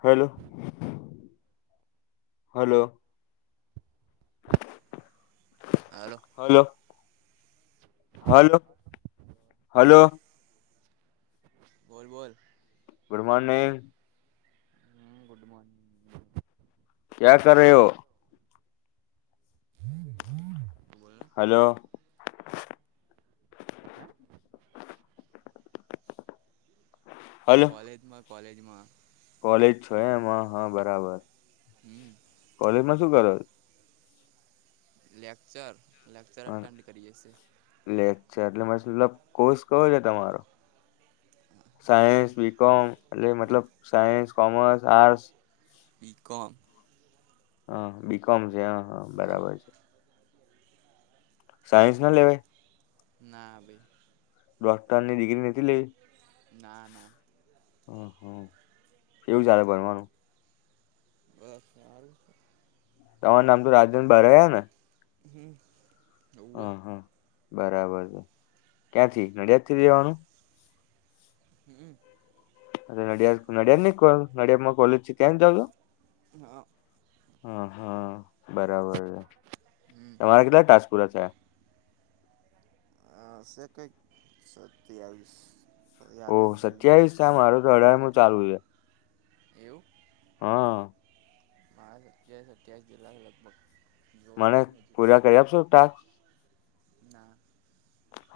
Hello hello hello hello hello hello બોલ બોલ પ્રમાણે [unintelligible] હમ ગુડ મર્નિંગ એક્યારેું હમ હા [unintelligible] હલો હે હલો કોલેજમાં કોૉલેજમાં કોલેજ છો એમ હ હા બરાબર હમ કોલેજમાં શું કરો લેક્ચર લેક્ચર અટેન્ડ કરીએે છે એટલેચ્છા એટલે મ મતલબ કોષ કવો છે તમારો સાયન્સ બીકોમ એટલે બી મતલબ સાયન્સ કોમર્સ આર્ટસ બી કોમ હ બીકોમ છે હ હા બરાબર છે સાયન્સ ના લેવે ના આવેભે ડોક્ટરની ડિગ્રી નથી લઈ ના ના હ હમ એવું ચાલે ભનવાનું બસ સારું તમાર નામ તો રાજેન બરયા ને હમ હોવે હમ હા બરાબર છે ક્યાંથી નડિયાદ થી દેવાનું હમ અ નડિયાદ નડિયાદ નહી કો નડિયાદ માં કોલ છે કેમ જઉ છ હા હ હા બરાબર છે. હમ તમારા કેટલા ટાજપુરા છે હ સ એકઈસો તયલીસ ઓહ સત્યાવીસ આ મારો તો અઢારમ અઠ્યાવીસ ચાલુ છે એવું હા મહારષ સત્યાવીસ જિલ્લાખ લગભગ જોયા મને નહીં હજુ પૂજા કરી આપશો ટાક ના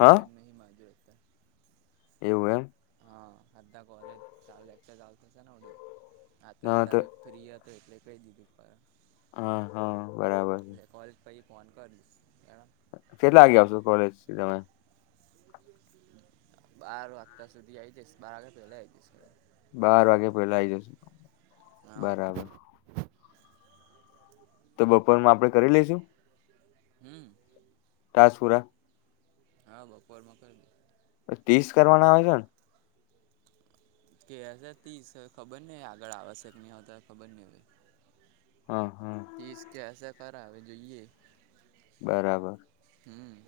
હા નહીં માજતા એવું એ હા આધા કલેજ ચાલલે એક તો ચાલ તો છે ના ઉડી આત ના તો તારીખ ફ્રી હતો એટલે કહી દીધું પ હા હા બરાબર છે. કોલેજ પી ફોન કરી દશ કે કેટલા વાગે આવશો કોલેજથી તમે બાર આતતા સુધી આવી જઈશ બાર વાગે પેલા આવીઈ જઈ બાર વાગે પેલા આઈ જશ હા બરાબર તો બપોર માં આપડે કરી લઈશું હમ તસપુરા હા બપોરમાં કર દ ત્રીસ કરવાના આવે છે ને દઈશ કે ખબર નહ આગળ આવશ્યક નહી હોતા ખબર નહ હ હા પીસ કસસા કરાવે જોઈએ બરાબર હમ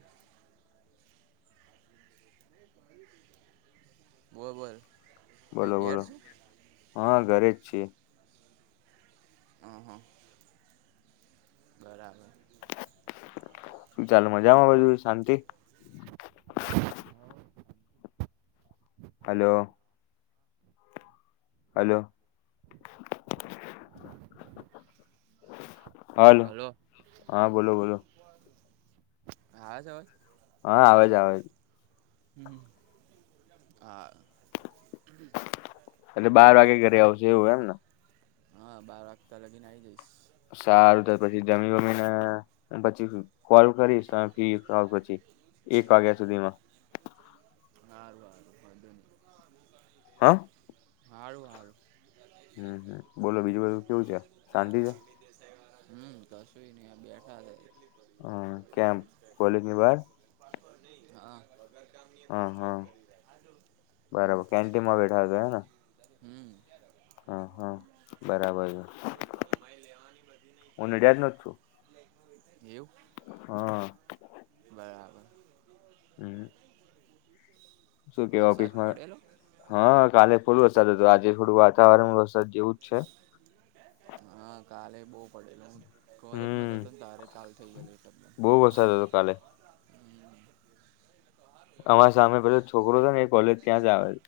બરોબર બોલો બોલો હા ઘરે જ છે હ હ બરાબર શું ચાલ મજામાં બધું શાંતિ હા હલો હલોો હલો હ છેવાજ હા આવેજ આવેજ હ આ એટલે બાર વાગે ઘરે આવજ એવું એમ ને હા બાર હપ્તા લગીને આ આવી જઈશ સારું તો પછી જમી વમીને પછી કોલ કરીશ ફી પછી એક વાગ્યા સુધીમાં હાર હાર વાંધન હાં હારું હારું હમ હ બોલો બીજું બધું કેવું છે શાંતિ છે હમ કશું નહ બેઠા હતા હ કેમ કોલેજ ની બહાર ન હા બરાબર કેન્ટીનમાં બેઠા હમ્મ હતા હેને હમ્મ હા હા બરાબર છે હું નડિયાદ નો જ છું એવું હા બરાબર હમ શું કે વરસાદ ઓફિસમાં પડેલો હા કાલે ખોલું વરસાદ હતો આજે થોડું વાતાવરણમાં વરસાદ જેવું છે હા કાલે બહુ પડેલું કોલેજમાં હમ જ હતો ને તારે ચાલ થઈ ગયલી ત બહુ વરસાદ હતો કાલે અમારા સામે પછલો છોકરો છે ને એ કોલેજ ત્યાં જ આવે છે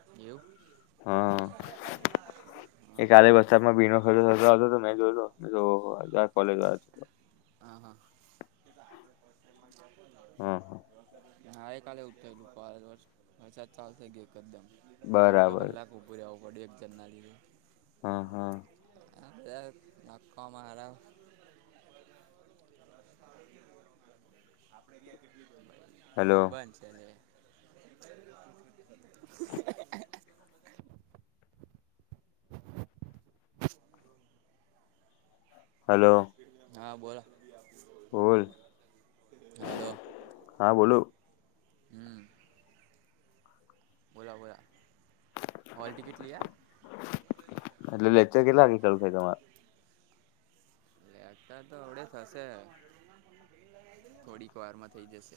એવું હા હા એ કાલે બરાબર વરસાદમાં ભીનો તો મે જોઈ કોલેજ આવ હા હા હા હા કાલે ઉઠયેલું વરસાદ ચાલશે ગે એકદમ અડધો બરાબર કલાક ઉપર રહેવું પડ્યું એક જન્નાલીએ હા હા હ નકો મારા બંધ હલો છે કે હલો હા બોલો બોલ હલોો હા બોલો હમ બોલો બોલા હલ ટિકિટ લ એટલે લેચર કેટલાાગે ખલું થ તમારે લેતા તો આવડે થશે થોડીક વારમાં થઇ જશે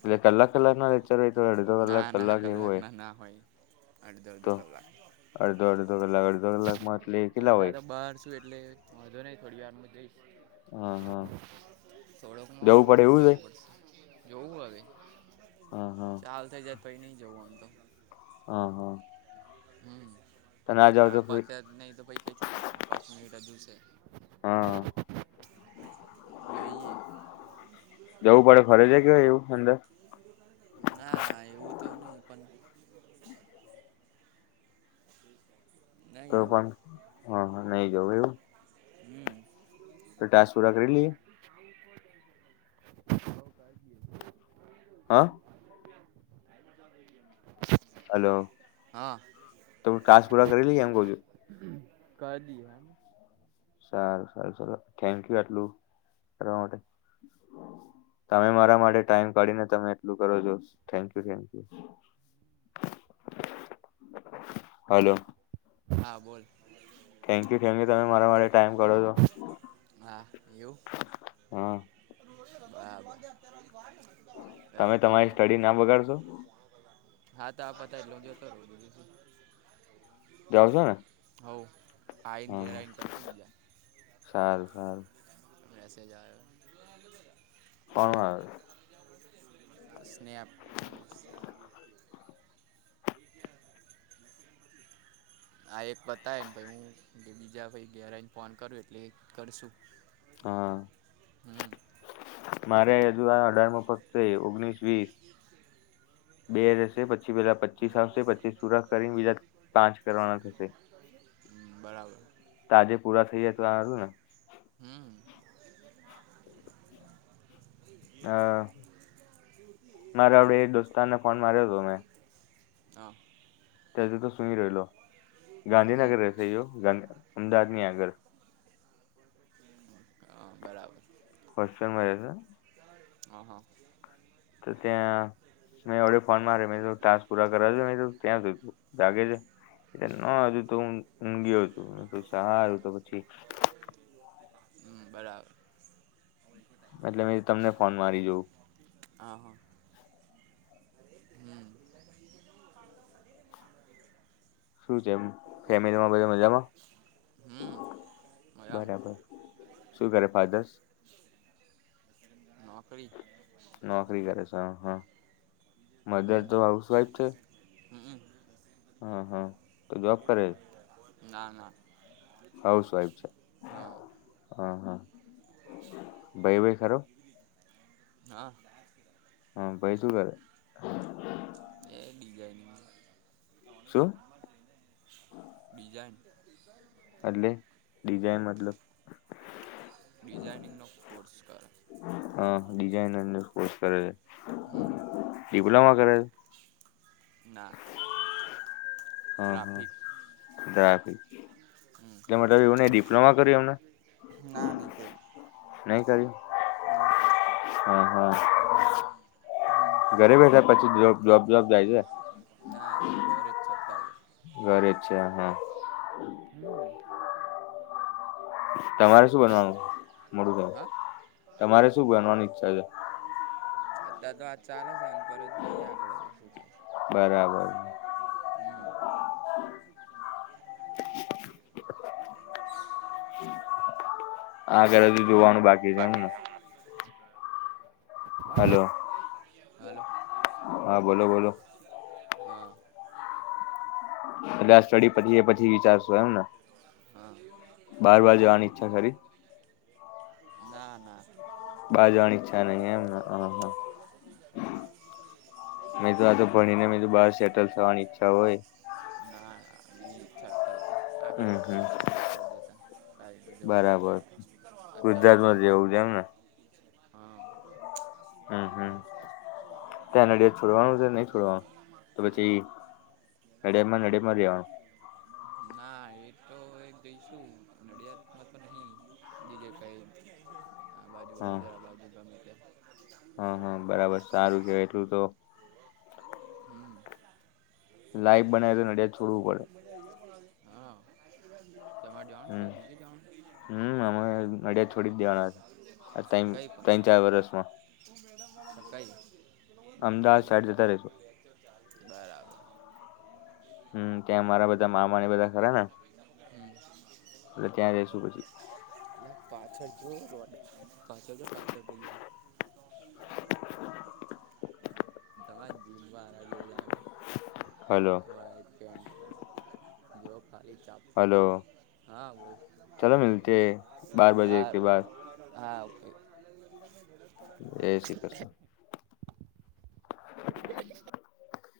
એટલે કલાક કલાક ના લેક્ચર હોય તો અડધો ના કલાક ના એવું કલાક હોય ના ના હોય અડધો અડધો તો કલાક અડધો અડધો કલાક અડધો કલાકમાં એટલે અટ કેટલા હોય તો બાર શું એટલે વાંધો નહી થોડી વાર હું જઈશ હા હા થોડોક જવું માળું પડે એવું છે જવું પડશે જોવું હવે હા ચાલ થઇ જાર પછ નઈ જવું આમ તો હ હા હમ તને આ જાવ તો આપ ફરી અત નહિ તો પાઈ કઈ થી જવાનું પાંચ મિનિટ દિવસે હા જોઈએ જવું પડે ફરજિયાત કે હોય એવું અંદર ના એવું તો નહ પણ બ હમ તો પણ હ નહી જવું એવું હમ તો ટાસ્ક પૂરા કરી લઈએ કો કજીી હા મઈમ હલો ત હ કાસ પુરા કરી લઈ એમ કઉ છું ક દએ ના સારું સારું સરારું થેન્ક યુ આટલું કરવા માટે તમે મારા માટે ટાઈમ કાઢીને તમે એટલું કરો છો thank you thank you. Hello. હા બોલ. થેન્ક યુ થેન્ક યુ તમે મારા માટે ટાઈમ કાઢો છો હા એવું હ. બરાબર. તમે તમારી સ્ટડી ના બગાડશો. ક્યાં બગાડ હા તો આ પતાઈ દો પછી જતા રો બીજું તો શું જાઓ છો ને હવ. આઈન હમ ઘેર આઈન કરશું ન બીજા. સારું સારું. મેસેજ આયો હે કોણ હા. આવે સ્નેપ. એ કયાં આ એક પતાઈને પહી ઉ એટલે બીજા ભાઈ ઘેર આઈને ફોન કરો એટલે એ કરશું. હા હમ મારે હજુ આ અઢાર મો પદ છે ઓગણીસ વીસ બે રહેશે પછી પેલા પચીસ આવશે પચીસ પૂરા કરીને બીજા પાંચ કરવાના થશે [inaudible] બરાબર! તાજે પૂરા થઈ જાય તો સારું ને હમ્મ [inaudible] અ મારે આપડે એ દોસ્તાર ને ફોન માર્યો તે મે હા. તથી તો સુઈ રલો હમ ગાંધીનગર રહેશે યો અમદાવાદ ની આગળ હા, બરાબર. કોશ્ચનમાં [unintelligible] હ હ. તો ત્યાં મેં અવડે ફોન માર્યો મેં કીધું ટાસ્ક પૂરા કરવા છે મેં કીધું તો ત્યાં સુધી જાગે છે? એ ન હજું તો હું ઊંઘયો છું સારું તો પછી હમ્મ, બરાબર. એટલે મેં તમને ફોન મારી જોઉં. અ હ. હમ્મ. શું છે એમ, ફેમિલીમાં બધા મજામાં? હમ મજામાં બરાબર, શું કરે ફાધર્સ? નોકરી નોકરી કરે છે હા હ મધર તો હાઉસવાઈફ છે હંહ હા હા તો જોબ કરે ના ના હાઉસ વાઈફ છે હા હ હા ભઈ બઈ ખરો હા. હમ ભઈ શું કરે એ ડિઝાઇનમાં શું [unintelligible] એટલે ડિઝાઇન મતલબ ડિઝાઇનિંગનો કોર્સ કરે હ ડિઝાઇનર ન કોર્સ કરે છે હમ ડિપ્લોમા કરે ના હ ગ્રાફિક હાદાી હમ એટલે મતલબ એવું ન ડિપ્લોમા કર્યું એમને ના નહીં કર્યું નહી કર્યું ના હમ હા હમ ઘરે બેઠા પછી જો ના ગર જ છેતા ઘરે જ છે હા હમ તમારે શું બનવાનું મોડું હા થાય પાંચલો તમારે શું બનવાની ઈચ્છા છે અત્યાર તો વાજ ચાલે છે અને પરત જોઈએ આગળ બરાબર શું થ [inaudible] હ આગળ હજુ જોવાનું બાકી [inaudible] છે એમને બાકીને હલો હાલો હા બોલો બોલો હા એટલે આ સ્ટડી પછી એ પછી વિચારશો એમ ને હા ઈચ્છા ખરી ના ના બાર પા જવાની ઈચ્છા નહી એમને હ મેં તો આ તો ભણીને મે બહાર સેટલ થવાની ઈચ્છા હોય ના ચા તો આગળ હમ હમ જઈશું આગળ જતા સાઈ જવું સા બરાબર અતાર જો ગુજરાતમાં નહી જ રહેવું છે એમને આવશે અસ્ હમ હમ ત્યાં નડિયાદ છોડવાનું છે નહી છોડવાનું તો પછી નડિયામાં નડિયાે માં લેવાનું ના એ તો એ જઈશું નડિયાદમાં તો નહી બીજે કઈ હા બાજુ બડ છે બાજુ હમ હમ બરાબર સારું કેવાય તો [inaudible] લાઈફ બનાવે તો નડિયાદ છોડવું પડે હા તમારે જવાનું હમ કંઈ બીજે જવાનું હમ અમે નડિયાદ છોડી જ દેવાના છે. ત ત્રણ ચાર વર્ષમાં. સરપ્રાઈઝ અમદાવાદ સાડ જ ર રહે. બરાબર હમ ત્યાં મારા બધા મામાને બધા ખરા ને હમ એટ ત્યાં જસુ પછી. એ પાછળ જો રોડ પાછળ તો પાછળ ગયા. [inaudible] [unintelligible] હલો જો ખલી ચા હલો હા બોલ હ. હા ઓ. [inaudible]